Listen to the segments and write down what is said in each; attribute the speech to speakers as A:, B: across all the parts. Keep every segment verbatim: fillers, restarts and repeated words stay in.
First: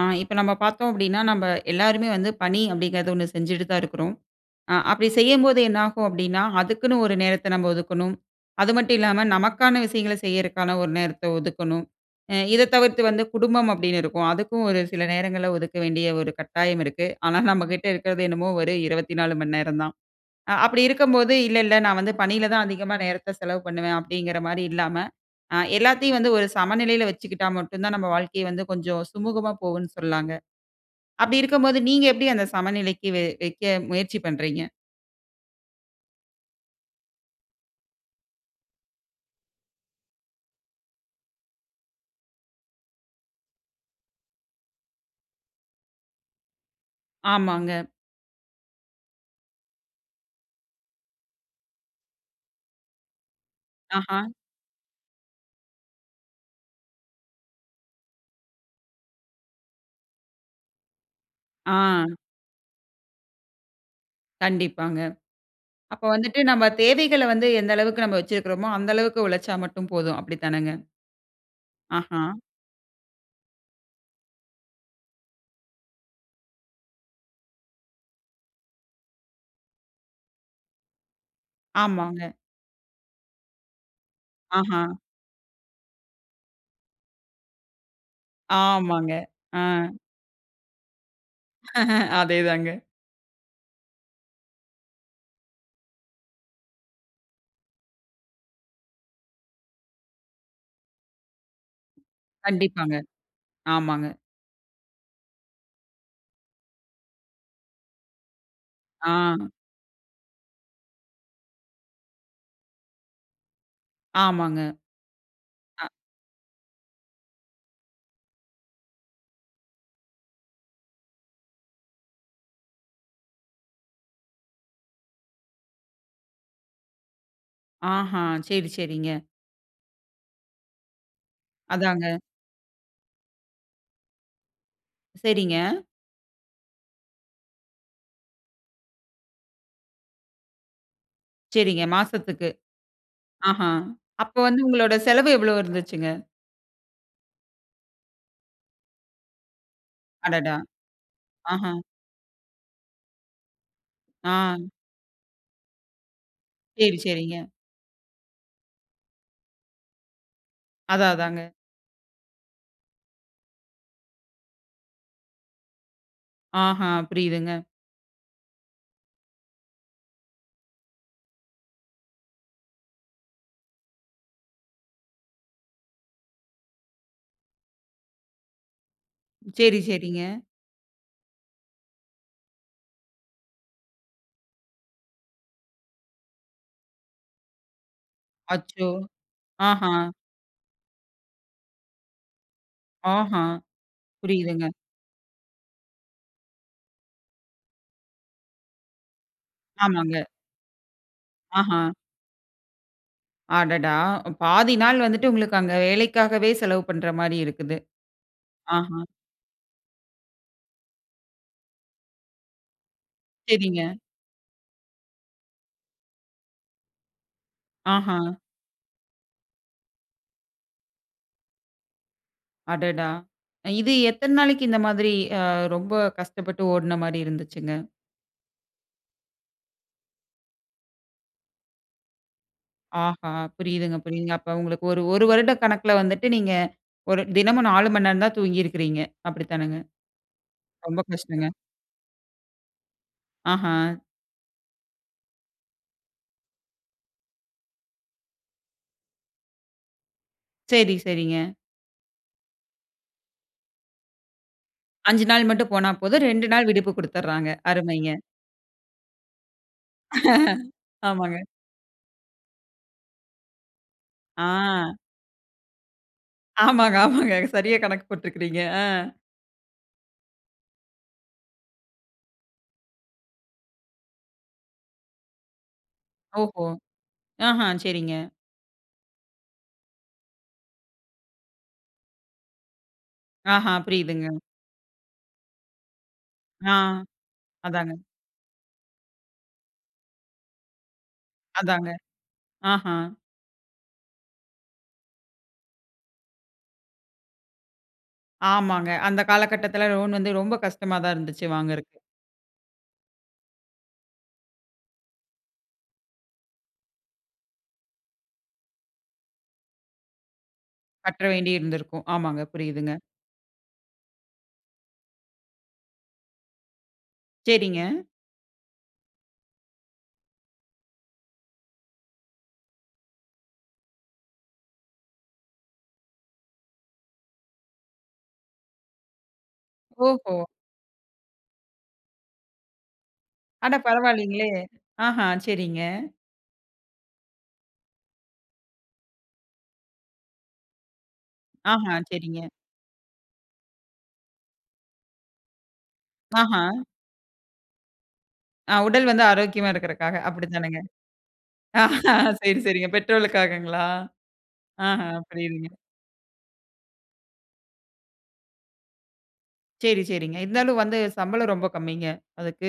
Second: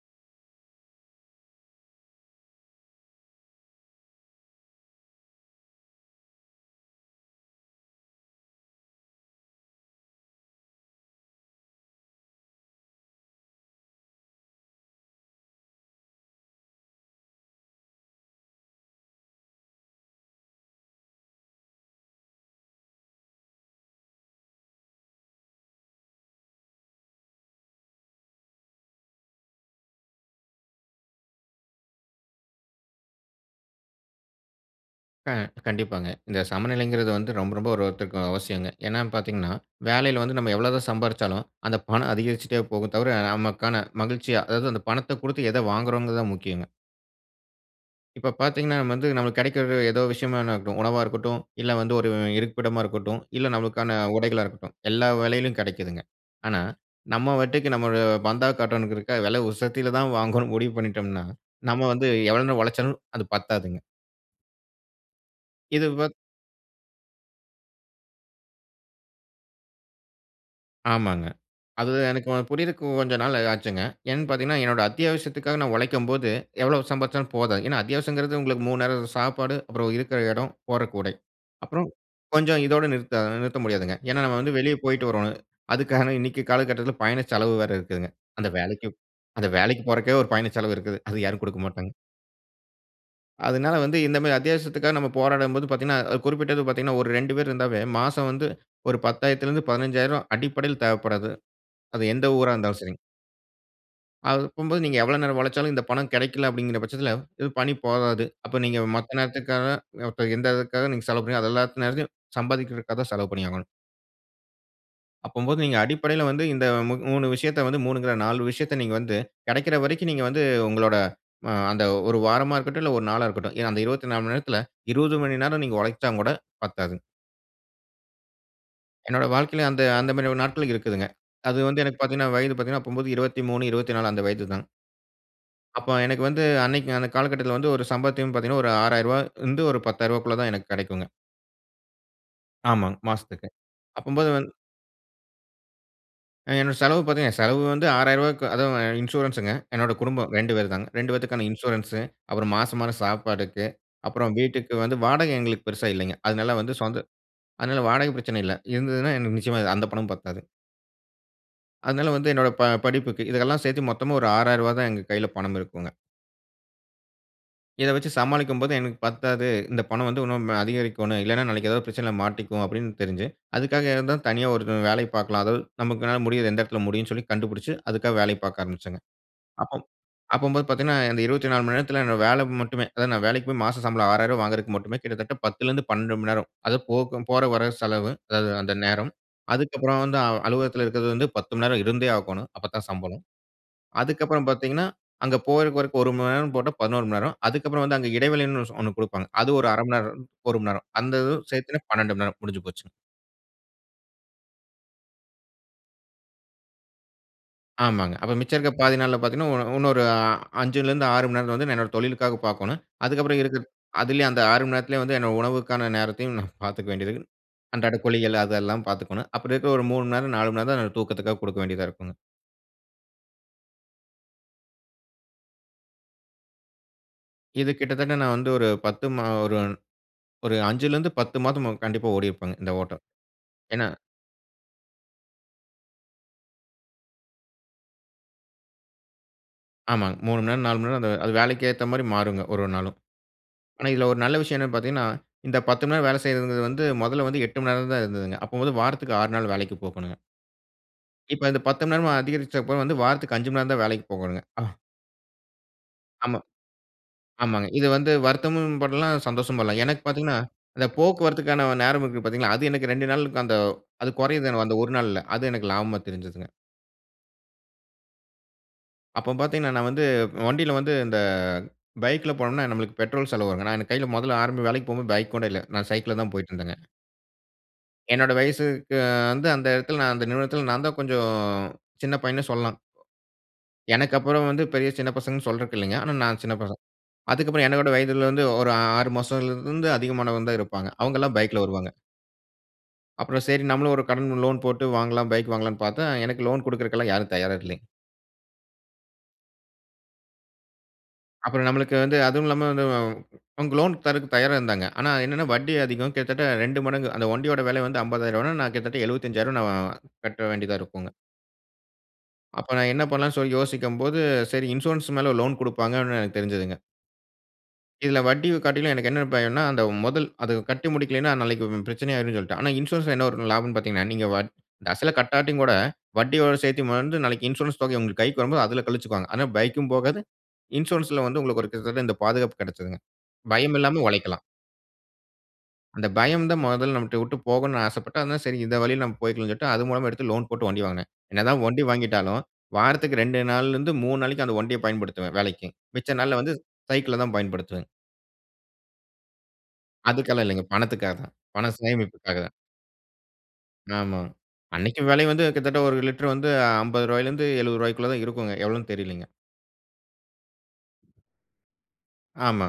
A: அ இப்ப நம்ம பார்த்தோம் அப்டினா நம்ம எல்லாருமே வந்து பணி அப்படிங்கிறது ஒண்ணு செஞ்சுட்டு தான் இருக்கிறோம், ஆ அப்படி செய்யும்போதே என்னாகும் அப்டின்னா, அதுக்குன்னு ஒரு நேரத்தை நம்ம ஒதுக்கணும். அது மட்டும் இல்லாம நமக்கான விஷயங்களை செய்யிறதுக்கான ஒரு நேரத்தை ஒதுக்கணும். அ இதை தவிர்த்து வந்து குடும்பம் அப்படின்னு இருக்கும், அதுக்கும் ஒரு சில நேரங்களில ஒதுக்க வேண்டிய ஒரு கட்டாயம் இருக்கு. ஆனா, நம்ம கிட்ட இருக்கிறது என்னமோ ஒரு iஇருவத்தி நாலு மணி நேரம் தான். அ அப்படி இருக்கும்போது, "இல்ல இல்ல நான் வந்து பணியில தான் அதிகமா நேரத்தை செலவு பண்ணுவேன்" அப்படிங்கிற மாதிரி இல்லாம, அ எல்லாத்தையும் வந்து ஒரு சமநிலையில வச்சுக்கிட்டா மட்டும் தான் நம்ம வாழ்க்கை வந்து கொஞ்சம் சுமூகமாக போகும்னு சொல்லாங்க. அப்படி இருக்கும்போது நீங்க எப்படி அந்த சமநிலைக்கு வை வைக்க முயற்சி பண்றீங்க?
B: அ கண்டிப்பாங்க. இந்த சமநிலைங்கிறது வந்து ரொம்ப ரொம்ப ஒரு ஒருத்தருக்கு அவசியங்க, ஏனா பார்த்தீங்கனா, வேலையில வந்து நம்ம எவ்வளவு சம்பாரிச்சாலும் அந்த பணம் அதிகரிச்சிட்டே போகும் தவிர, நமக்கான மகிழ்ச்சியா அதாவது அந்த பணத்தை கொடுத்து எதை வாங்குகிறோம்கிறது தான் முக்கியங்க.
A: ஆமாங்க.
B: இப்போ பார்த்தீங்கன்னா வந்து நமக்கு கெடைக்கிறது ஏதோ ஒரு விஷயமா இருக்கட்டும், உணவா இருக்கட்டும், இல்லை வந்து ஒரு இருப்பிடமா இருக்கட்டும், இல்லை நமக்கான
A: ஆஹ.
B: உடைகளா இருக்கட்டும், எல்லா வெலையிலும் கெடைக்கிதுங்க. ஆனா, நம்ம வட்டிக்கு நம்ம பந்தா காட்டனுறத்துக்காக விலை உசத்தியில தான் வாங்கனும்னு முடிவு பண்ணிட்டோம்னா, நம்ம
A: ஆ.
B: வந்து எவ்வளவு உழைச்சாலும் அது பத்தாதுங்க.
A: கண்டிப்பாங்க.
B: இது
A: அப்ப
B: வத்
A: வந்துட்டு நம்ப தேவைகள வந்து எந்த அளவுக்கு நாம வச்சிருக்குறோமோ, அந்த அளவுக்கு உழைச்சா மட்டும் போதும் அப்படித்தானங்க?
B: ஆமாங்க. அது எனக்கு
A: அஹ.
B: புரியற்கு கொஞ்சம் நாள் ஆச்சுங்க. ஏன்னு பாத்தீர்ங்கன்னா, என்னோட அத்தியாவசியத்துக்காக நான் உழைக்கும்போது, எவ்வளவு சம்பாதிச்சலும் போதும். ஏன்னா அத்தியாவசியம்ங்குறது உங்களுக்கு மூணு நேரம் அது சாப்பாடு. அப்புறம் இருக்குற இடம், போடறக்கு உடை. அப்புறம்
A: ஆமாங்க.
B: கொஞ்சம் இதோட நிறுத்த நிறுத்த முடியாதுங்க. ஏன்னா நம்ம வந்து வெளிய
A: அஹ!
B: போய்ட்டு வர்றோம். அதுக்காக இன்னிக்கு காலகட்டத்துல பயண செலவு வேற இருக்குங்க. அந்த வேலைக்கு
A: ஆமாங்க.
B: அந்த
A: அ.
B: வேலைக்கு போறக்கே ஒரு பயண செலவு இருக்குது. அது யாரும் குடுக்க மாட்டாங்க.
A: அதே தான்ங்க.
B: அதனால வந்து இந்த மாரி அத்தியாவசியத்துக்காக நம்ம போராடும் போது பாத்தீங்கன்னா, குறிப்பிட்டப்ப பாத்தீங்கன்னா ஒரு ரெண்டு பேர் இருந்தாவே, மாசம் வந்து ஒரு பத்தாயியரத்துலருந்து பதினஞ்சாயிரம்ரூவா அடிப்படையில தேவப்படாது அது எந்த ஊரா இருந்தாலும்
A: கண்டிப்பாங்க,
B: சரிங்.
A: ஆமாங்க.
B: அது போம்போது நீங்க எவ்வள நேரம் உழைச்சாலும், இந்த பணம் கிடைக்கல அப்டிங்குற பச்சத்தில, இ பணி போதாது. அப்ப நீங்க மத்த
A: அ.
B: நேரத்துக்காக இப்ப எந்த இதுக்காக நீங்க செலவு பண்ணு அது எல்லாத்தயும், சம்பாதிகுறதுக்காக தான் செலவு பண்ணியாகணும்.
A: ஆமாங்க.
B: அப்பம்போது, நீங்க
A: அ
B: அடிப்படையில வந்து இந்த மு மூணு விஷயத்த வந்து, மூணுங்க இல்ல நாலு விஷயத்த நீங்க வந்து, கிடைக்கிற வரைக்கும் நீங்க வந்து, உங்களோட அ அந்த ஒரு வாரமா இருக்கட்டும், இல்லை ஒரு நாளா இருக்கட்டும். ஏன்னா அந்த இருவத்தி நாலு மணி நேரத்துல, இருவது மணி நேரம் நீங்க உழைச்சாங்கூட பத்தாது.
A: ஆஹ! சரி, சரிங்க.
B: என்னோட வாழ்க்கைல அந்த அந்த மாதிரி நாட்கள் இருக்குதுங்க. அது வந்து எனக்கு
A: அதாங்க.
B: பார்த்தீங்கனா வயது பார்த்தீங்கனா அப்போ இருவத்தி மூணு, இருவத்தி நாலு அந்த வயது தான்.
A: சரிங்க.
B: அப்ப எனக்கு வந்து அன்னைக்கு அந்த காலகட்டத்தில வந்து ஒரு சம்பாத்தையும் பார்த்தீங்கனா ஒரு ஆறாயிரம் இருந்து பத்தாயிர ரூபாகுள்ள தான் எனக்கு கிடைக்குங்க.
A: சரிங்க, மாசத்துக்கு,
B: ஆமா. மாசத்துக்கு,
A: அஹ.
B: அப்பம்போது
A: அப்போ
B: வந்
A: வந்து உங்களோட செலவு எவ்ளோ இருந்துச்சுங்க?
B: அ என்னுடைய செலவு பார்த்தீங்கனா செலவு வந்து ஆறாயிரம் ரூபாக்கு அது இன்சூரன்ஸ்ங்க, என்னோட குடும்பம் இரண்டு
A: அடடா!
B: பேர் தாங்க, இரண்டு பேத்துக்கான
A: அஹ.
B: இன்சூரன்ஸ், அப்புறம் மாசம் மாசம் சாப்பாடுக்கு, அப்புறம்
A: அ.
B: வீட்டுக்கு வந்து வாடகை எங்களுக்கு பெரிசா இல்லைங்க, அதனால வந்து
A: சரி,
B: சொந்த
A: சரிங்க.
B: அதனால வாடக பிரச்சன இல்ல, இருந்ததுனா எனக்கு நிச்சயமா அந்த பணமும் பத்தாது.
A: அதான், அதாங்க.
B: அதனால, வந்து என்னோட ப படிப்புக்கு இதெல்லாம் சேர்த்து மொத்தமா ஒரு ஆறாயிரம் ரூபா தான் எங்க கைல பணம் இருக்குங்க.
A: அஹ, புரியுதுங்க.
B: இத வெச்சு சமாளிக்கும்போது எனக்கு பத்தாது, "இந்த பணம் வந்து இன்னும் அதிகரிக்கணும், இல்லைனா நாளைக்கு ஏதாவது பிரச்சனையில மாட்டிக்குவோம்" அப்படின்னு தெரிஞ்சு, அதுக்காக தனியா ஒரு வேலை பார்க்கலாம், அதாவது நமக்கு என்னால முடியது எந்த இடத்தில முடியும்னு சொல்லி கண்டுபிடிச்சு, அதுக்காக வேலை பார்க்க ஆரம்பிச்சேங்க. அப்போ
A: சரி, சரிங்க.
B: அப்போம்போது பார்த்தீங்கன்னா இந்த இருவத்தி நாலு மணி நேரத்தில என்ன வேலை மட்டுமே, அதாவது நான் வேலைக்கு போய் மாச சம்பளம் ஆறாயிரம் ரூபா வாங்றதற்கு மட்டுமே, கிட்டத்தட்ட பத்துல இருந்து பன்னெண்டு மணி நேரம், அது போக போற வர செலவு, அதாவது அந்த
A: அச்சோ!
B: நேரம்,
A: அஹ.
B: அதுக்கப்புறம் வந்து அலுவலகத்தில இருக்கிறது வந்து பத்து மணி நேரம் இருந்தே ஆகணும். அப்ப தான் சம்பளம்,
A: அஹ.
B: அதுக்கு அப்புறம்
A: புரியுதுங்க.
B: பார்த்தீங்கன்னா, அங்கு போற வரைக்கும் ஒரு மணி நேரம் போட்டா பதினோரு மணி நேரம், அதற்கு அப்புறம் வந்து அங்க இடைவெளினு ஒன்னு கொடுப்பாங்க, அது ஒரு அரை மணி
A: ஆமாங்க.
B: நேரம், ஒரு மணி நேரம். அந்த சேர்த்து
A: அஹ.
B: பன்னெண்டு மணி நேரம். முடிஞ்சு போச்சுங்.
A: அடடா! பாதி நாள் வந்துட்டு உங்களுக்கு அங்க வேலைக்காகவே செலவு பண்ற மாரி இருக்குது.
B: ஆமாங்க, அப்போ மிச்சம் இருக்க பாதி
A: அஹ.
B: நாள்ல பாத்தீங்கன்னா, உ உன்னொரு அஞ்சுலருந்து ஆறு மணி நேரத்துல வந்து நான் என்னோட தொழிலுக்காக பாக்கோணும். அதுக்கப்புறம் இருக்கிறது
A: சரிங்க.
B: அதிலேயே அந்த ஆறு மணி நேரத்துலயே வந்து என்னோ உணவுக்கான நேரத்தையும் நான் பாத்துக்க வேண்டிருக்கு, அன்றாட
A: அஹா.
B: கோழிகள் அதெல்லாம் பாத்துக்கணும். அப்படி இருக்க ஒரு மூணு மணி நேரம் நாலு மணி நேரம் தான் நான் தூக்கத்துக்காக குடுக்க வேண்டியதா இருக்குங்க.
A: அடடா! இது எத்தன நாளைக்கு இந்த மாதிரி அ ரொம்ப கஷ்டப்பட்டு ஓடின மாரி
B: இது
A: இருந்துச்சுங்க?
B: கிட்டத்தட்ட நான் வந்து ஒரு பத்து மா ஒரு ஒரு அஞ்சுலிருந்து பத்து மாதம் கண்டிப்பா ஓடிருப்பேங்க. இந்த ஓட்டம்.
A: ஆஹா,
B: ஏன்னா
A: புரியுதுங்க புரியுதுங்க. அப்போ உங்களுக்கு ஒரு ஒரு வருட கணக்குல வந்துட்டு நீங்க ஒரு தினமும் நாலு மணி நேரந்தான் தூங்கிருக்கிறீங்க, அப்படித்தானங்க?
B: ஆமாங்க, மூணு மணி நேரம், நாலு மணி
A: ரொம்ப
B: நேரம் அந்த அது
A: கஷ்டங்க.
B: வேலைக்கு ஏற்ற மாரி மாறுங்க, ஒரு ஒரு நாளும். ஆனா
A: அஹ.
B: இதில ஒரு நல்ல விஷயம் என்னான்னு பாத்தீங்கன்னா, இந்த பத்து மணி நேரம் வேலை செய்வதுங்றது வந்து, மொதல்ல வந்து எட்டு மணி நேரம் தான் இருந்ததுங்க. அப்போ வந்து வாரத்துக்கு ஆறு நாள் வேலைக்கு போகனுங்க.
A: சரி, சரிங்க.
B: இப்ப இந்த பத்து மணி நேரமா அதிகரிச்சப்ப வந்து, வாரத்துக்கு அஞ்சு மணி நேரம் தான் வேலைக்கு போகனுங்க.
A: அஞ்சு நாள் மட்டும் போனா போதும்.
B: ஆமா.
A: ரெண்டு நாள் விடுப்பு குடுத்துர்றாங்க.
B: ஆமாங்க. இது
A: அருமைங்க.
B: வந்து வருத்தமும் படலாம், சந்தோஷம் படலாம். எனக்கு பாத்தீங்கன்னா, இந்த
A: ஆமாங்க.
B: போக்குவரத்துக்கான நேரம் இருக்கு பாரத்தீங்களா, அது எனக்கு இரண்டு நாளுக்கு அந்த. அது குறையுது அந்த ஒரு
A: அ.
B: நாள்ல. அது எனக்கு லாபமா தெரிஞ்சுதுங்க.
A: ஆமாங்க, ஆமாங்க. சரியாக கணக்கு போட்ருக்கிறீங்க. அ.
B: அப்போ பாத்தீங்கன்னா, நான் வந்து வண்டில வந்து இந்த பைக்கில போனோன்னா, நம்மளுக்கு பெட்ரோல் செலவு வருங்க. நான் என் கைல மொதல்ல ஆரம்ப வேலைக்கு போம்போது பைக் கூட இல்ல. நான் சைக்கிள்ல தான்
A: ஓஹோ,
B: போயிட்டுருந்தேங்க.
A: அஹ, சரிங்க.
B: என்னோட வயசுக்கு வந்து, அந்த இடத்துல நான் அந்த நிறுவனத்தல நான் தான் கொஞ்சம் சின்ன பையன்ன்னு சொல்லாம்.
A: அஹா,
B: எனக்கு
A: புரியுதுங்க.
B: அப்புறம் வந்து பெரிய சின்ன பசங்கன்னு சொல்றக்கு இல்லங்க. ஆனா நான் சின்ன
A: அ,
B: பசங் அதுக்கப்புறம் என்ன விட
A: அதாங்க.
B: வயதில வந்து ஒரு ஆறுமாசம்லருந்து அதிகமானவங்க தான் இருப்பாங்க. அவுங்களாம் பைக்ல
A: அதாங்க,
B: வருவாங்க.
A: அஹா.
B: அப்புறம் சரி நம்மளும் ஒரு கடன் லோன் போட்டு வாங்கலாம் பைக் வாங்கலான்னு பாத்தா, எனக்கு லோன் குடுக்குறகுல்லாம் யாரும் தயாரா இல்லங்க.
A: ஆமாங்க. அந்த காலகட்டத்துல லோன் வந்து, ரொம்ப கஷ்டமா தான் இருந்துச்சு,
B: அப்புறம்
A: வாங்கறக்கு.
B: நம்மளுக்கு வந்து அதுவும் இல்லாம வந்து அவங்க. லோன் தர்றதுக்கு தயாரா இருந்தாங்க. ஆனா என்னன்னா, வட்டி அதிகம் கிட்டத்தட்ட. ரெண்டு மடங்கு, அந்த வண்டியோட வெல வந்து அம்பதாயிர் ரூவான்னா, நான் கிட்டத்தட்ட எழுவத்தஞ்சாயிரம் கட்ட வேண்டியதா இருக்குங்க.
A: கற்ற வேண்டிருந்திருக்கும். ஆமாங்க.
B: அப்ப நான்
A: புரிதுங்க.
B: என்ன பண்ணலான்னு சொல்லி யோசிக்கும் போது, சரி இன்சூரன்ஸ் மேல லோன் குடுப்பாங்க அப்டினு எனக்கு தெரிஞ்சதுங்க.
A: சரிங்க.
B: இதுல வட்டியு காட்டியும் எனக்கு என்ன பயம்ன்னா, அந்த மொதல். அத கட்டி முடிக்கலைன்னா, நாளைக்கு பிரச்சனை ஆயிரும்னு சொல்லிட்டு. ஆனா இன்சூரன்ஸ்ல என்ன ஒரு லாபம்ன்னு பார்த்தீங்கன்னா, நீங்க வட் அசல கட்டாட்டியுங்கூட வட்டியோட சேர்த்து வந்து நாளைக்கு, இன்சூரன்ஸ் தொகை உங்க கைக்கு வரும்போது, அதுல கழிச்சுக்வாங்க. ஆனா பைக்கும் போகாது.
A: ஓஹோ!
B: இன்சூரன்ஸ்ல வந்து உங்களுக்கு ஒரு கிட்டத்தட்ட இந்த பாதுகாப்பு கெடச்சதுங்க.
A: அட
B: பயம் இல்லாம உழைக்கலாம்.
A: பரவால்லீங்ளே, அஹ! சரிங்க.
B: அந்த பயம் தான் மொதல்ல நம்மள்ட்ட விட்டு போகனுன்னு ஆசைப்பட்டேன். சரி இந்த வழில நாம் போய்க்கலாம்ன்னு சொல்லிட்டு, அதன் மூலமா எடுத்து லோன் போட்டு வண்டி வாங்கினேன். என்ன தான் வண்டி
A: அஹ,
B: வாங்கிட்டாலும்
A: சரிங்க.
B: வாரத்துக்கு ரெண்டு நாள்ல இருந்து மூணு நாளைக்கு, அந்த வண்டிய பயன்படுத்துவேன். வேலைக்கு. மிச்ச நாள்ல வந்து
A: அஹ.
B: சைக்கிள தான் பயன்படுத்துவேன்.
A: அ உடல் வந்து ஆரோக்கியமா இருக்கறக்காக!
B: அதுக்காகல்லாம்
A: அப்டி
B: இல்லங்க.
A: தானங்க?
B: பணத்துக்காக தான். பணம்
A: அ,
B: சேமிப்புக்காக தான்.
A: சரி சரிங்க பெட்ரோலுக்காகங்களா?
B: ஆமா. அன்னைக்கி
A: அஹ.
B: வெல வந்து
A: புரியுதுங்க.
B: கிட்டத்தட்ட ஒரு லிட்டர் வந்து அம்பது ரூபாய்லருந்து எழுவது ரூபாய்க்குள்ள தான் இருக்குங்க. எவ்வளவுன்னு தெரியலைங்க.
A: சரி, சரிங்க. இருந்தாலும் வந்து சம்பளம் ரொம்ப கம்மிங்க. அதுக்கு
B: ஆமா,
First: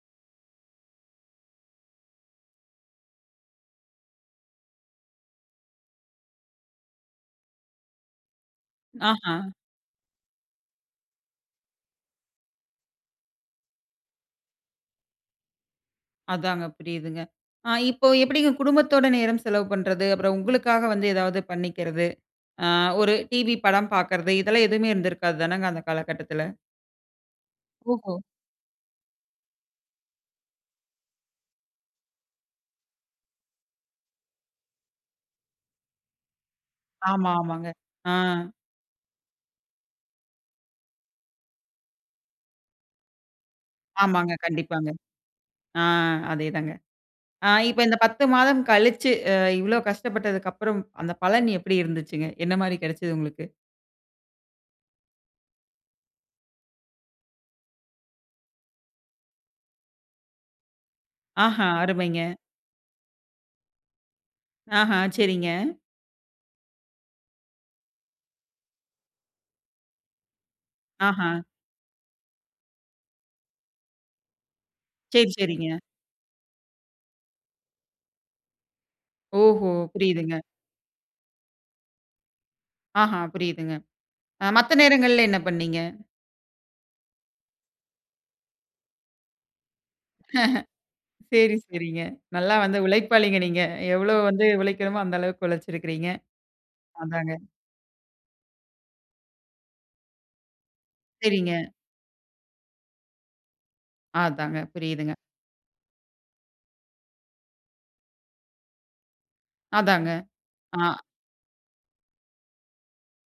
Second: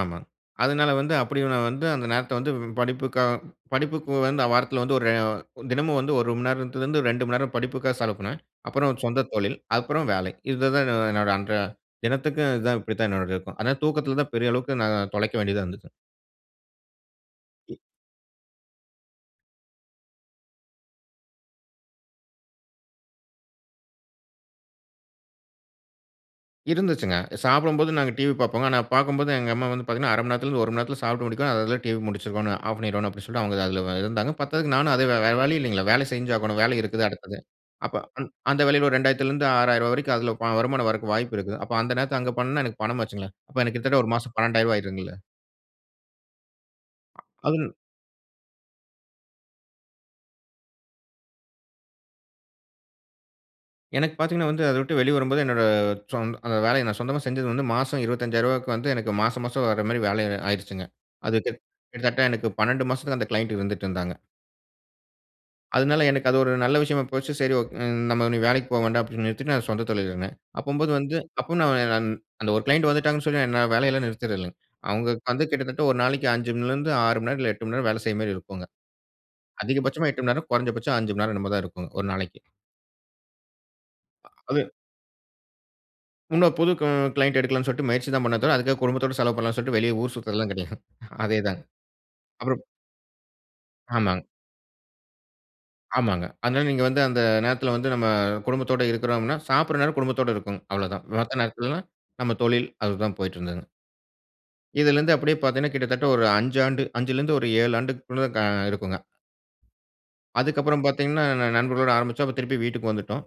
B: ஆமா. அதனால வந்து, அப்படி நான் வந்து, அந்த நேரத்த வந்து படிப்புக்காக படிப்புக்கு வந்து வாரத்துல வந்து ரெ ஒரு தினமும் வந்து ஒரு மணி நேரத்துலருந்து ரெண்டு மணி நேரம் படிப்புக்காக செலவுப்பண்ணேன். அப்புறம் சொந்த
A: அஹ!
B: தொழில். அப்புறம் வேலை. இதுதான் என்னோட அன்ற தினத்துக்கு இதுதான், இப்படித்தான் என்னோடது இருக்கும். அதனால தூக்கத்துல தான் பெரிய அளவுக்கு நான் தொலைக்க வேண்டியதா இருந்துச்சு.
A: அதாங்க புரியுதுங்க. அ, இப்போ எப்புடிங்க குடும்பத்தோட நேரம் செலவு பண்றது, அப்பறம் உங்களுக்காக வந்து ஏதாவது பண்ணிக்கிறது, அ ஒரு டிவி படம் பாக்குறது, இதெல்லாம் எதுவுமே இருந்திருக்காது தானங்க அந்த காலகட்டத்துல.
B: இருந்துச்சுங்க. சாப்புடும்போது நாங்க
A: ஓஹோ!
B: டிவி பாப்போங்க. ஆனா, பாக்கும்போது எங்க அம்மா வந்து பாத்தீங்கன்னா, "அரை மணி நேரத்துல இருந்து ஒரு மணி நேரத்துல சாப்பிட்டு முடிக்கணும். அதுல டிவி முடிச்சிருக்கோணும். ஆஃப் பண்ணிறோணும்" அப்டீன்னு சொல்லிட்டு, அவங்க அதுல இருந்தாங்க. பத்தாதுக்கு நானும் அதே வே வேற வழி இல்லைங்கள. வேல செஞ்சாகணும். வேல இருக்குது
A: ஆமா,
B: அடுத்தது.
A: ஆமாங்க.
B: அப்ப
A: அ.
B: அந்த வேலைல ரெண்டாயிரத்துல இருந்து ஆறாயிரரூவா வரைக்கும் அதுல வ வருமானம் வரக்கு வாய்ப்பு இருக்கு. அப்ப அந்த நேரத்துல அங்க பண்ணுனா எனக்கு பணம் ஆச்சுங்களே. அப்ப எனக்கு கிட்டத்தட்ட ஒரு
A: ஆமாங்க.
B: மாசம் பன்னெண்டு ஆயிரம்
A: கண்டிப்பாங்க.
B: ஆயிருந்துங்கல.
A: அ. அதே தாங்க. அ
B: அது
A: இப்ப இந்த பத்து மாதம் கழிச்சு அ இவ்ளோ கஷ்டப்பட்டதுக்கப்பறம் அந்த பலன் எப்படி இருந்துச்சுங்க? என்ன மாரி கெடச்சது உங்களுக்கு?
B: எனக்கு பாத்தீங்கன்னா வந்து அத விட்டு வெளிய வரும்போது என்னோட சொந் அந்த வேலைய நான் சொந்தமா செஞ்சது வந்து மாசம் இருவத்திஅஞ்சாயிரம் ரூவாக்கு வந்து எனக்கு மாசம் மாசம் வர்ற மாரி வேலை ஆயிருச்சுங்க. அது
A: ஆஹா!
B: கிட்டத்தட்ட
A: அருமைங்க.
B: எனக்கு பன்னெண்டு மாசத்துக்கு அந்த க்ளையன்ட் இருந்துட்டு இருந்தாங்க.
A: அஹ! சரிங்க.
B: அதனால எனக்கு அது ஒரு நல்ல விஷயமா போச்சு. "சரி ஓக் நம்ம இனி வேலைக்கி போக வேண்டாம்" அப்டீன்னு நிறுத்திட்டு, நான் சொந்த தொழில்ல இருந்தேன். அப்பம்போது வந்து
A: அஹ!
B: அப்பவும் ந நான் அந்த ஒரு க்ளையன்ட் வந்துட்டாங்கன்னு சொல்லி நான் என் வேலையெல்லாம் நிறுத்துறதில்ல. அவுங்க
A: சரி,
B: வந்து
A: சரிங்க.
B: கிட்டத்தட்ட ஒரு நாளைக்கு அஞ்சு மணில இருந்து ஆறு மணி நேரம் இல்ல எட்டு மணி நேரம் வேலை செய்ற மாரி இருக்குங்க.
A: ஓஹோ!
B: அதிகபட்சமா எட்டு மணி
A: புரியுதுங்க.
B: நேரம், குறைந்தபட்சம் அஞ்சு மணி நேரம், என்னமோ தான் இருக்கும். ஒரு நாளைக்கி!
A: அஹ! புரியிதுங்க. அ
B: அது.
A: மத்த நேரங்கள்ல என்ன பண்ணீங்க?
B: இன்னும் புது கு க்ளையன்ட் எடுக்கலாம்னு சொல்ட்டு முயற்சி தான் பண்ணனே தவிர, அதுக்காக குடும்பத்தோட செலவு பண்ணலாம்னு சொல்லிட்டு வெளிய ஊர் சுத்துறது எல்லாம் கெடையாது. அதே
A: சரி,
B: தாங்க.
A: சரிங்க. நல்லா
B: அப்பறம்
A: வந்து உழைப்பாளிங்க நீங்க. எவ்ளோ
B: ஆமாங்க.
A: வந்து உழைக்கணுமோ அந்த அளவுக்கு உழைச்சிருக்குறீங்க.
B: ஆமாங்க. அதனால நீங்க வந்து அந்த
A: அதாங்க.
B: நேரத்துல வந்து நம்ம, குடும்பத்தோட இருக்குறோம்னா, சாப்புட்ற நேரம் குடும்பத்தோடு இருக்கும். அவ்ளோதான். மத்த
A: சரிங்க.
B: நேரத்துல, நம்ம தொழில். அதுதான் போயிட்டுருந்ததுங்க.
A: அதாங்க. புரியிதுங்க.
B: இதிலிருந்து அப்டீயே பாத்தீங்கன்னா கிட்டத்தட்ட ஒரு அஞ்சு ஆண்டு அஞ்சுலிருந்து ஏழு ஆண்டுகுள்ள க இருக்குங்க.
A: அதாங்க. அ.
B: அதுக்கப்பறம் பாத்தீங்கன்னா ந நண்பர்களோடு ஆரம்பிச்சோம். திருப்பி வீட்டுக்கு வந்துட்டோம்.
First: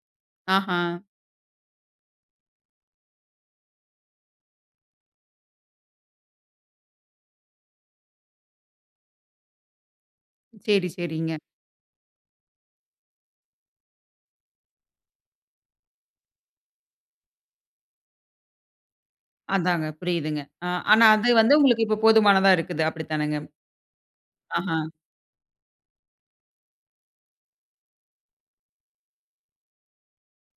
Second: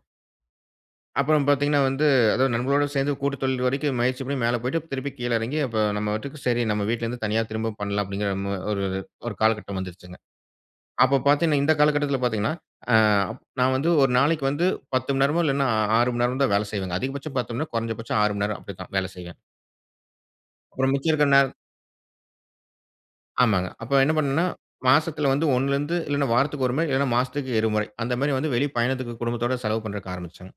A: அஹ.
B: அப்புறம் பாத்தீங்கன்னா வந்து அதாவது நண்பர்களோடு சேர்ந்து கூட்டு தொழில் வரைக்கும் முயற்சி பண்ணி மேல போய்ட்டு திருப்பி கீழ எறங்கி அப்ப "நம்ம வாட்டுக்கு சரி நம்ம வீட்ல இருந்து தனியா திரும்ப பண்ணலாம்" அப்டீங்குற ம் ஒரு காலகட்டம் வந்துருச்சுங்க.
A: சரி,
B: அப்போ
A: சரிங்க.
B: பாத்தீங்கன்னா இந்த காலகட்டத்தில பாத்தீங்கன்னா. அ, நான் வந்து ஒரு நாளைக்கு வந்து பத்து மணி நேரமோ இல்லைன்னா ஆறு மணி நேரமோ தான் வேலை செய்வேன். அதிகபட்சம் பத்து மணி நேரம் கொறஞ்ச பட்சம் ஆறு மணி நேரம். அப்புடி தான். வேலை செய்வேன்.
A: அதாங்க. புரியிதுங்க. அ
B: அப்பறம்
A: ஆனா
B: மிச்சம்
A: அது
B: இருக்குற நேர
A: வந்து உங்களுக்கு இப்போ போதுமானதா இருக்குது, அப்படித்தானங்க?
B: ஆமாங்க. அப்போ என்ன பண்னோம்னா,
A: அஹ.
B: மாசத்துல வந்து ஒண்ணுலருந்து இல்லன்னா வாரத்துக்கு ஒரு முறை இல்லன்னா மாசத்துக்கு இரு முறை அந்த மாரி வந்து வெளி பயணத்துக்கு குடும்பத்தோட செலவு பண்றக்கு ஆரம்பிச்சேங்க.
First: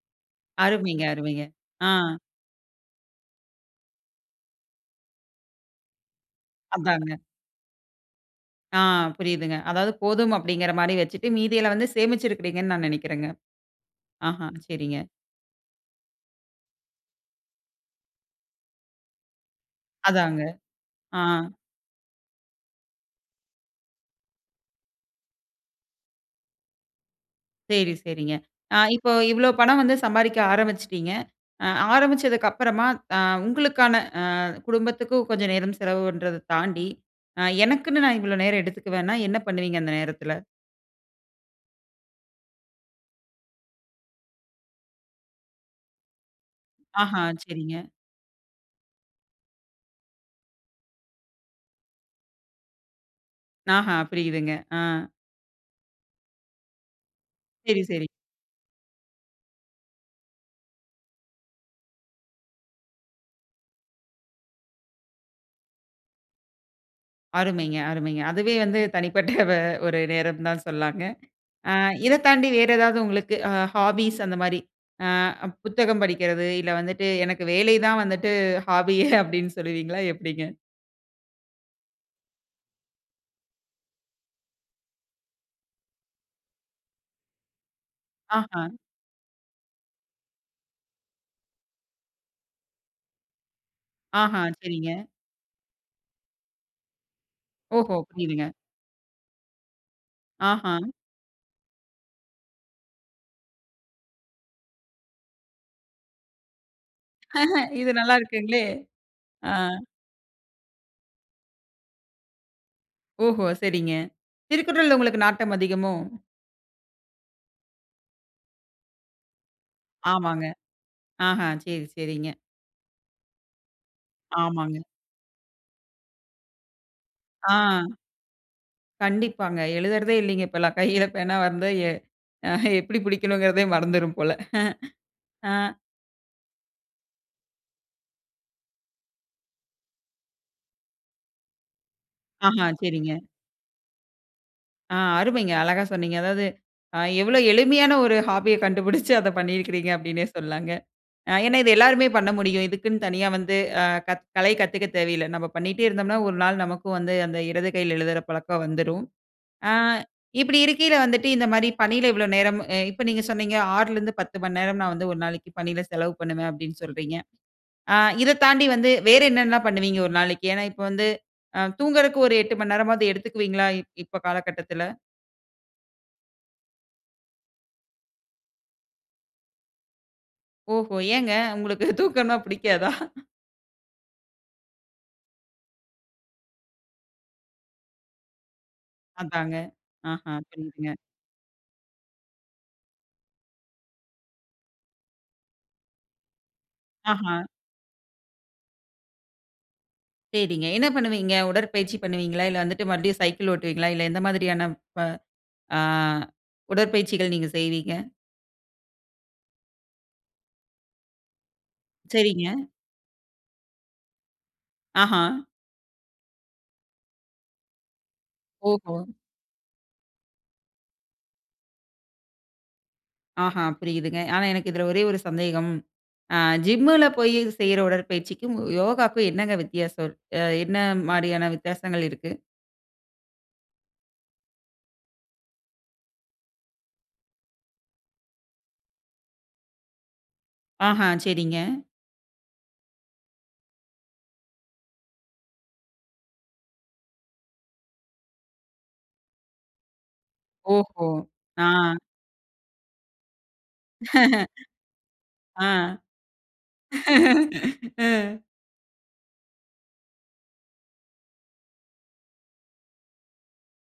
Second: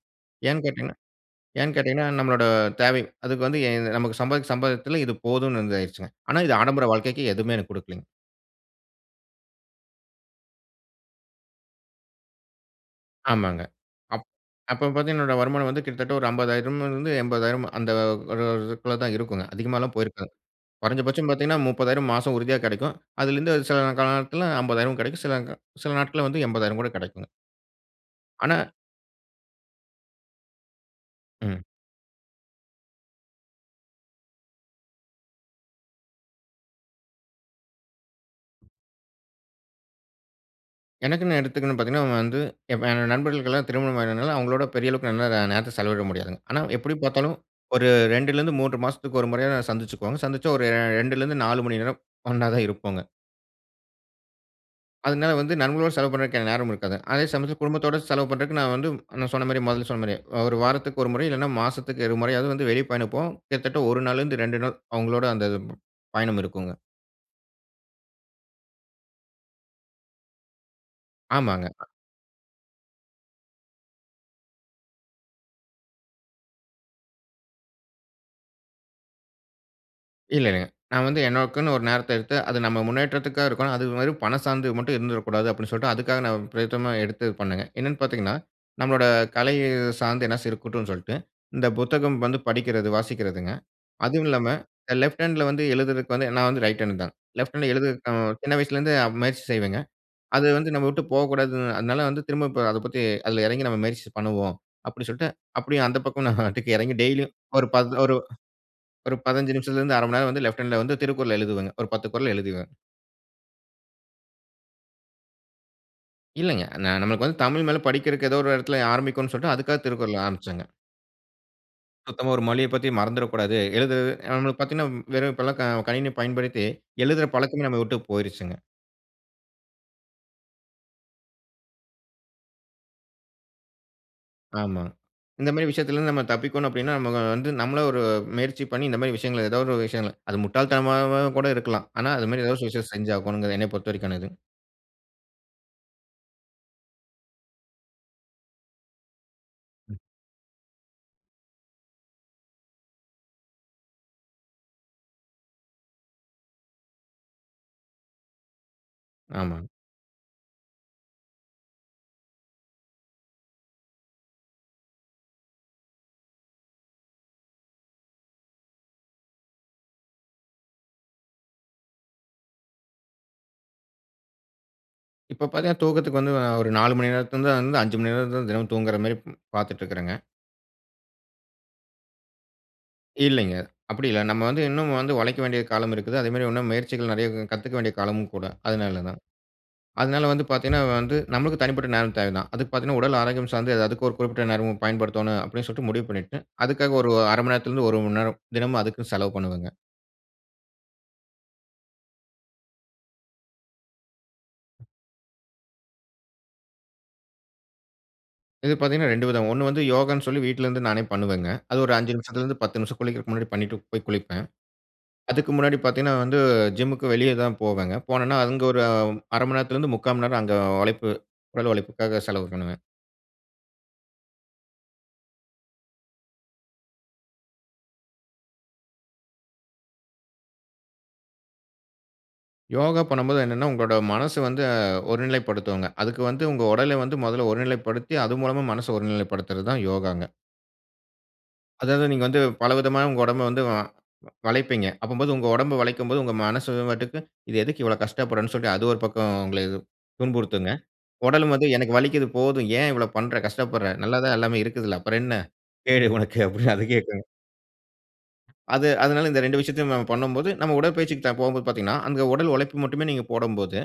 B: ஏன்னு கேட்டீங்கன்னா
A: அருமைங்க, அருமைங்க!
B: ஏன்னு
A: அ.
B: கேட்டீங்கன்னா நம்மளோட தேவை, அதுக்கு வந்து எ இ நமக்கு சம்பாதி சம்பாதியத்துல இது போதும்னு உண்டாயிருச்சுங்க. ஆனா இது ஆடம்பர
A: அதாங்க.
B: வாழ்க்கைக்கு எதுவுமே எனக்கு கொடுக்கலேங்க.
A: அ புரியுதுங்க. அதாவது போதும் அப்படிங்கிற மாரி வச்சுட்டு மீதில வந்து சேமிச்சு இருக்கிறீங்கனு நா நெனைக்கிறேங்க.
B: ஆமாங்க. அப்
A: அஹ
B: அப்ப
A: சரிங்க.
B: பார்த்தீங்கனா என்னோட வருமானம் வந்து கிட்டத்தட்ட ஒரு அம்பதாயிரம் இருந்து எம்பதாயிரம் அந்த ஒரு இதுக்குல்ல தா இருக்குங்க. அதிகமலா போயிருக்காதுங்க.
A: அதாங்க. அ.
B: குறஞ்சபட்ச பாத்தீங்கனா முப்பதாயிரம் மாச உறுதியா கெடைக்கும். அதிலிருந்து சில காலத்தில அம்பதாயிரம் கெடைக்கும். சில க சில நாட்கள்ல வந்து எம்பதாயிரம் கூட கெடைக்குங்க.
A: சேரி சேரிங்க.
B: ஆனா.
A: அ இப்போ இவ்வளோ பணம் வந்து சம்பாரிக்க அரம்பிச்சுட்டீங்க.
B: ம்.
A: அ அரம்பிச்சதுக்கு அப்புறமா, அ உங்களுக்கான, அ குடும்பத்திக்கு கொஞ்ச நேரம் செலவு பண்றத தாண்டி, அ எனக்குன்னு நா இவ்ளோ நேர எடுத்துக்குவேனா என்ன பண்ணுவீங்க அந்த நேரத்தில?
B: எனக்குனு எடுத்துக்குனு பாத்தீங்கனா வந்து ஏ நண்பர்களுக்கெல்லாம் திருமணம் ஆனதால அவங்களோட பெரிய அளவுக்கு நேரத்த செலவிட முடியாதுங்க. ஆனா எப்படி
A: அஹ,
B: பார்த்தாலும்,
A: சரிங்க.
B: ஒரு ரெண்டில இருந்து மூணு மாசத்துக்கு ஒரு முறையாவது சந்துசுக்குவோங்க. சந்திச்சா ஒரு ரெண்டுலருந்து நாலு மணி நேரம் ஒண்ணா தான் இருப்போங்க.
A: அஹ, புரியுதுங்க அ.
B: அதனால வந்து நண்பர்களோடு செலவு பண்றதுக்கு நேரம் இருக்காதுங்க. அதே சமயத்தில
A: சேரி,
B: குடும்பத்தோட
A: சேரி.
B: செலவு பண்றதுக்கு நா வந்து நா சொன்ன மாரி முதல்ல சொன்ன மாரி, அ ஒரு வாரத்துக்கு ஒரு முறை இல்லைனா மாசத்திக்கு இரு முறையாவது வெளிய பயண போவோம். கிட்டத்தட்ட ஒரு நாள்ல இருந்து ரெண்டு நாள் அவங்களோட அந்த பயணம் இருக்குங்க.
A: அருமைங்க, அருமைங்க. அதுவே வந்து தனிப்பட்ட ஒரு நேரம்னு தா சொல்லாங்க. அ
B: ஆமாங்க.
A: இத தாண்டி வேற ஏதாவது உங்களுக்கு அ ஹாபிஸ் அந்த மாரி அ புத்தகம் படிக்கிறது, இல்ல வந்துட்டு, எனக்கு வேலை தான் வந்துட்டு ஹாபி அப்டினு சொல்வீங்களா? எப்டிங்க?
B: இல்லங்க. நா வந்து எனக்குனு ஒரு நேரத்த எடுத்து, அது நம்ம முன்னேற்றத்திற்கா இருக்கணும். அது மாரி பண சார்ந்து மட்டும் இருந்துடக்கூடாது அப்படினு சொல்லிட்டு அதுக்காக நா பிரயேத்தமா எடுத்து பண்ணேங்க. என்னனு பாத்தீங்கனா,
A: அஹ.
B: நம்முடைய கலை சார்ந்து என்னாச்சி இருக்கட்டுனு சொல்ட்டு, இந்த புத்தகம் வந்து படிக்கிறது, வாசிக்கிறதுங்க.
A: அஹ,
B: அதுவுமில்லாம
A: சரிங்க.
B: லெஃப்ட் ஹேண்ட்ல வந்து எழுதுறதுக்கு வந்து நா வந்து ரைட் ஹேண்ட் தா. லெஃப்ட் ஹேண்ட்ல
A: ஓஹோ!
B: எழுதுறதுகு
A: புரியுதுங்க.
B: சின்ன வயசிலிருந்தே முயற்சி செய்வேங்க. அது வந்து நம்ம
A: அஹ.
B: விட்டு போகக்கூடாது அதனால வந்து திரும்ப அத பத்தி அதில எறங்கி நம்ம முயற்சி பண்ணுவோம். அப்படி சொல்ட்டு அப்படியு அந்த பக்கம் எறங்கி டெய்லியும் ஒரு
A: இது
B: பத்
A: நல்லா
B: ஒரு
A: இருக்குங்களே!
B: ஒரு
A: அ.
B: பதினஞ்சு நிமிஷத்தில இருந்து அர மணி நேர வந்து லெஃப்ட் ஹேண்ட்ல வந்து திருக்குறள் எழுதுவங்க. ஒரு பத்து குறள் எழுதுவேன்.
A: ஓஹோ! சரிங்க. திருக்குறள்ல உங்களுக்கு நாட்டம் அதிகமோ?
B: இல்லைங்க. நா நமக்கு வந்து தமிழ் மேல படிக்கிறக்கு ஏதோ ஒரு எடத்துல ஆரம்பிக்கும்னு சொல்லிட்டு அதுக்காக திருக்குறள்
A: ஆமாங்க.
B: ஆரம்பிச்சங்க.
A: அ, அஹ! செரி, செரிங்க.
B: சுத்தமா ஒரு மொழிய பத்தி மறந்துறக்கூடாது. எழுதுறது நமக்கு
A: ஆமாங்க.
B: பாத்தீங்கன்னா வெறும் இப்பல்லாம் க கணினி பயன்படுத்தி, எழுதுற பழக்கமே நம்மள
A: அ.
B: வுட்டு போயிருச்சுங்க.
A: கண்டிப்பாங்க. எழுதுறதே இல்லீங்க இப்போலாம். கையில பேனா வந்து எ எப்பிடி பிடிக்கணுங்குறதே மறந்துரும் போல.
B: ஆமா. இந்த
A: அ.
B: மாரி விஷயத்துல இருந்து நம்ம தப்பிக்கோணும் அப்டீன்னா, நம்ம வந்து, நம்மள ஒரு முயற்சி பண்ணி இந்த மாரி விஷயங்கள ஏதாவது ஒரு விஷயங்கள். அது முட்டாள் தனமாம கூட இருக்கலாம். ஆனா அது மாரி ஏதாவது
A: அஹ.
B: ஒரு விஷயத்த
A: செரிங்க.
B: செஞ்சாகோணுங்குறது என்ன பொறுத்தவரைக்கனது.
A: அ, அருமைங்க. அழகா சொன்னீங்க. அதாவது, அ எவ்ளோ எளிமையான ஒரு ஹாபிய கண்டுபுடிச்சு. அத பண்ணிருக்கிறீங்க அப்டீன்னே சொல்லலாங்க. அ ஏன்னா, இத எல்லாருமே பண்ண முடியும். இதுக்குன்னு தனியா வந்து அ க கலை கத்துக்க தேவையில்ல. நம்ம பண்ணிட்டே இருந்தோம்னா ஒரு நாள் நமக்கு வந்து அந்த இடது கையில எழுதுற பழக்கம் வந்துரும்.
B: ஆமாங்க.
A: அ, இப்பிடி இருக்கீல வந்துட்டு, இந்த மாரி பணில இவ்வளோ நேரம் அ, இப்ப நீங்க சொன்னீங்க ஆறுலா இருந்து பத்து மணி நேரம் நான் வந்து ஒரு நாளைக்கு பணில செலவு பண்ணுவேன் அப்டீன்னு சொல்றீங்க. அ, இதத் தாண்டி வந்து வேறு என்னென்ன பண்ணுவீங்க ஒரு நாளைக்கு? ஏன்னா இப்போ வந்து, அ தூங்குறதுக்கு ஒரு எட்டு மணி நேரமாவது எடுத்துக்குவீங்களா, இப்போ காலகட்டத்துல?
B: இப்ப பாத்தீங்கன்னா, தூக்கத்துக்கு வந்து, ஒரு நாலு மணி நேரத்துலருந்து அஞ்சு மணி நேரம் தினமும் தூங்குற மாதிரி பாத்துட்டுருக்கறங்க.
A: ஓஹோ! ஏங்க உங்களுக்கு தூக்கம்ன்னா புடிக்காதா?
B: இல்லைங்க. அப்டி இல்ல நம்ம வந்து இன்னும் வந்து உழைக்க வேண்டிய காலம் இருக்குது. அதே மாரி இன்னும் முயற்சிகள் நறைய கத்துக்க வேண்டிய காலம் கூட, அதுனால தான்.
A: அதாங்க.
B: அதுனால
A: அஹ,
B: வந்து பாத்தீங்கன்னா
A: புரிதுங்க.
B: வந்து, நம்மளுக்கு தனிப்பட்ட நேரம் தேவ தான். அதுக்கு பாத்தீங்கன்னா உடல் ஆரோக்கியம் சார்ந்து அதுக்கு ஒரு குறிப்பிட்ட நேரம் பயன்படுத்தோணும், அப்டின்னு சொல்ட்டு முடிவு பண்ணிட்டு, அதுக்காக ஒரு அர
A: அஹ.
B: மணி நேரத்துலருந்து ஒரு மணி நேரம். தினமும் அதுக்குன்னு செலவு பண்ணுவேங்க.
A: சேரிங்க என்ன பண்ணுவீங்க? உடற்பயிற்சி பண்ணுவீங்ளா? இல்ல வந்துட்டு மறுபடியும் சைக்கிள் ஓட்டுவீங்ளா? இல்ல எந்த மாதிரியான ப அ, உடற்பயிற்சிகள் நீங்க செய்வீங்க?
B: இது பாத்தீங்கன்னா ரெண்டு விதம். ஒண்ணு வந்து யோகான்னு சொல்லி வீட்லருந்து நானே பண்ணுவேங்க. அது ஒரு அஞ்சு
A: சேரிங்க.
B: நிமிஷத்துலருந்து, பத்து நிமிஷம் குளிக்கறதுக்கு முன்னாடி பண்ணிட்டு போய் குளிப்பேன்.
A: அஹ.
B: அதுக்கு முன்னாடி பாத்தீங்கன்னா வந்து, ஜிம்முக்கு வெளிய தான் போவேங்க போனன்னா, அங்க ஒரு
A: ஓஹோ!
B: அர மண்நேரத்துலருந்து, முக்கா மணிநேரம் அங்க உழைப்பு உடல் உழைப்புக்காக செலவு பண்ணுவேன்.
A: ஆஹா புரியுதுங்க! ஆனா எனக்கு இதுல ஒரே ஒரு சந்தேகம். அ ஜிம்முல போயி செய்ற உடற்பயிற்சிக்கும் யோகாக்கும் என்னங்க வித்தியாசம் இருக் என்ன மாரியான வித்தியாசங்கள் இருக்கு?
B: யோகா பண்ணும்போது என்னன்னா, உங்களோட மனசு வந்து ஒருநிலைப்படுத்துங்க. அதுக்கு வந்து உங்க உடல வந்து மொதல்ல ஒருநிலைப்படுத்தி, அது மூலமா மனச ஒருநிலைப்படுத்துறது தான் யோகாங்க!
A: அஹ! சரிங்க.
B: அதாவது நீங்க வந்து பலவிதமா உங்க உடம்ப வந்து, வ வளைப்பீங்க. அப்பம்போது உங்க உடம்ப வளைக்கும்போது உங்க மனசு வாட்டுக்கு, இது எதுக்கு இவ்வளவு கஷ்டப்படும்னு சொல்ட்டு அது ஒரு பக்கம் உங்கள துன்புறுத்துங்க.
A: ஓஹோ!
B: உடலும் வந்து எனக்கு
A: அ.
B: வலிக்குது போதும், ஏன் இவ்வளவு பண்ற கஷ்டப்படுற நல்லா தான் எல்லாமே இருக்குதுல அப்றம் என்ன,
A: அ
B: கேடு உனக்கு அப்டின்னு அது கேக்குங்க.
A: ம்.
B: அது அதுனால இந்த ரெண்டு விஷயத்தையும் நம்ம பண்ணும்போது, நம்ம உடற்பயிற்சிக்கு போம்போது பாத்தீங்கன்னா, அங்க உடல் உழைப்பு மட்டுமே நீங்க போடும்போது,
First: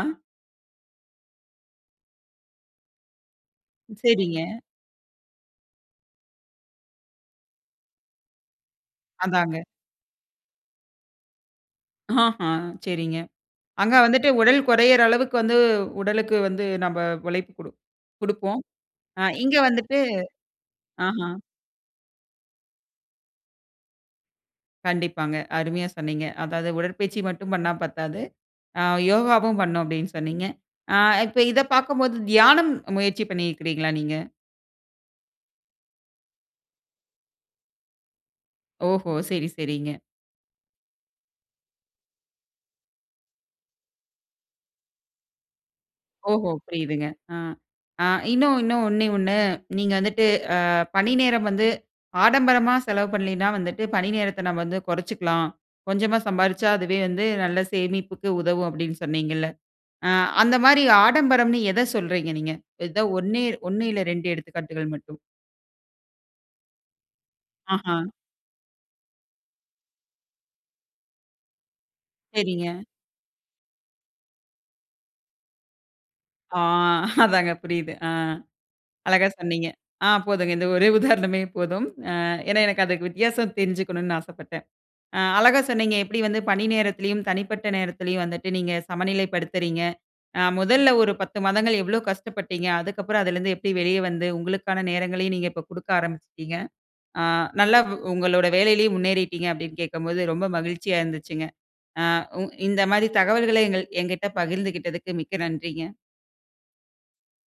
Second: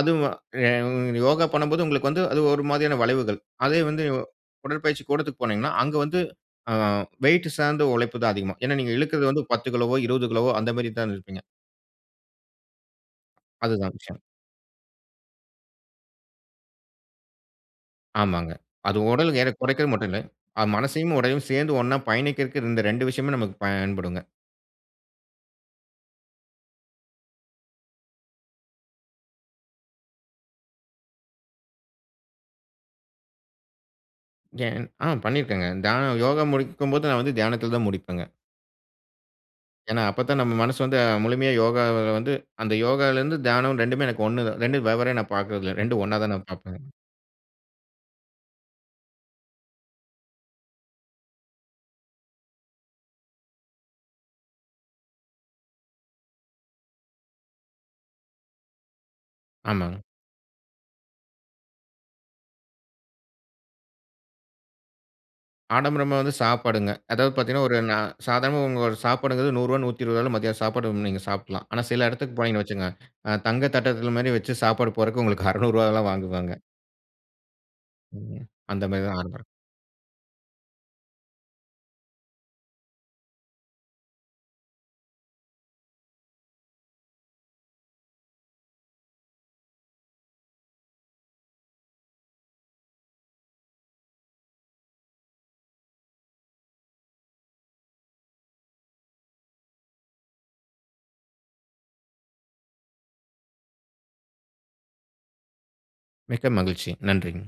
B: அது உங்க யோகா பண்ணும்போது உங்களுக்கு வந்து அது ஒரு மாரியான வளைவுகள். அதே வந்து
A: சரிங்க.
B: உடற்பயிற்சி கூடத்துக்கு போனீங்கன்னா, அங்க வந்து, அ வெயிட்டு சார்ந்த உழைப்பு தான் அதிகமா ஏன்னா நீங்க இழுக்குறது வந்து
A: அதாங்க.
B: பத்து கிலோவோ இருவது கிலோவோ. அந்த மாரி தான் இழுப்பீங்க.
A: அஹ, சரிங்க.
B: அதுதான்
A: அங்க
B: விஷயம்.
A: வந்துட்டு உடல் குறையுற அளவுக்கு வந்து, உடலுக்கு வந்து நம்ப உழைப்பு குடு
B: ஆமாங்க.
A: குடுப்போம்.
B: அது
A: அ
B: உடல் எடை
A: இங்க
B: குறைக்கறது
A: வந்துட்டு,
B: மட்டும் இல்ல, அ மனசையும்
A: அஹ.
B: உடலையும் சேர்ந்து ஒன்னா பயணிக்கறதுக்கு இந்த ரெண்டு விஷயமே நமக்கு பயன்படுங்க.
A: கண்டிப்பாங்க, அருமையா சொன்னீங்க! அதாவது "உடற்பயிற்சி மட்டும் பண்ணா பத்தாது, அ யோகாவும் பண்ணும்." அப்டின்னு சொன்னீங்க. அ இப்ப இத பாக்கும்போது, தியானம் முயற்சி பண்ணிருக்கீங்களா நீங்க?
B: [unintelligible] அ, பண்ணிருக்கிறேங்க. தியானம் யோகா முடிக்கும்போது நான் வந்து தியானத்துல தான் முடிப்பங்க.
A: ஓஹோ! செரி, செரிங்க.
B: ஏன்னா அப்பத்தான் நம்ம மனசு வந்து முழுமையா யோகால வந்து, அந்த யோகாலருந்து தியானம் ரெண்டுமே எனக்கு ஒன்னு தான், ரெண்டு வெவ்வேற நான் பாக்குறது இல்ல ரெண்டு ஒன்னா தான் நான்
A: ஓஹோ!
B: பாப்பேங்க.
A: புரியுதுங்க, அ. இன்னும் இன்னும் ஒண்ணே, ஒண்ணு. நீங்க வந்துட்டு அ பணி நேரம் வந்து ஆடம்பரமா செலவு பண்லன்னா வந்துட்டு பணி நேரத்த நம்ம வந்து கொறச்சுக்கலாம். கொஞ்சமா சம்பாரிச்சா அதுவே வந்து நல்ல சேமிப்புக்கு உதவும் அப்டின்னு சொன்னீங்கல்ல.
B: ஆமாங்க.
A: அ அந்த மாரி ஆடம்பரம்னு எத சொல்றீங்க நீங்க. ஏதோ ஒன்னே, ஒண்ணு இல்ல ரெண்டு எடுத்துக்காட்டுகள் மட்டும்.
B: ஆடம்பரமா வந்து சாப்பாடுங்க. அதாவது பாத்தீங்கன்னா, ஒரு நா
A: ஆஹ.
B: சாதாரணமா உங்க ஒரு சாப்பாடுங்கறது நூறு ரூபா நூற்று இருபது ரூபால மத்தியான சாப்பாடு நீங்க சாப்டலாம். ஆனா சில எடத்துக்கு போனீங்கன்னு
A: சரிங்க.
B: வச்சுக்கோங்க, அ தங்க தட்டத்துல மாரி வச்சு சாப்பாடு போறதுக்கு உங்களுக்கு அறநூறு ரூபாலாம் வாங்குவாங்க
A: ஆ அதாங்க புரிது அ.
B: ம் அந்த மாரி தான்
A: அழகா
B: ஆடம்பரம்.
A: சொன்னீங்க. ஆ போதும்ங்க இந்த ஒரே உதாரணமே போதும். அ ஏன்னா எனக்கு அது வித்தியாசம் தெரிஞ்சுக்கணும்னு ஆசப்பட்டேன். அ அழகா சொன்னீங்க எப்டி வந்து பணி நேரத்துலயும் தனிப்பட்ட நேரத்துலயும் வந்துட்டு நீங்க சமநிலைப்படுத்துறீங்க. அ முதல்ல ஒரு பத்து மாதங்கள் எவ்ளோ கஷ்டப்பட்டீங்க, அதுக்கப்புறம் அதுலருந்து எப்டி வெளிய வந்து உங்களுக்கான நேரங்களையும் இப்ப குடுக்க ஆரம்பிச்சிட்டீங்க. அ நல்ல உங்களோட வேலையிலயும் முன்னேறிட்டீங்க அப்டின்னு கேட்கும்போது, ரொம்ப மகிழ்ச்சியா இருந்துச்சுங்க. அ உ இந்த மாரி தகவல்கள எங்க எங்கட்ட பகிர்ந்துகிட்டதுக்கு மிக்க நன்றிங்க.
B: மிக்க மகிழ்ச்சி நன்றிங்க.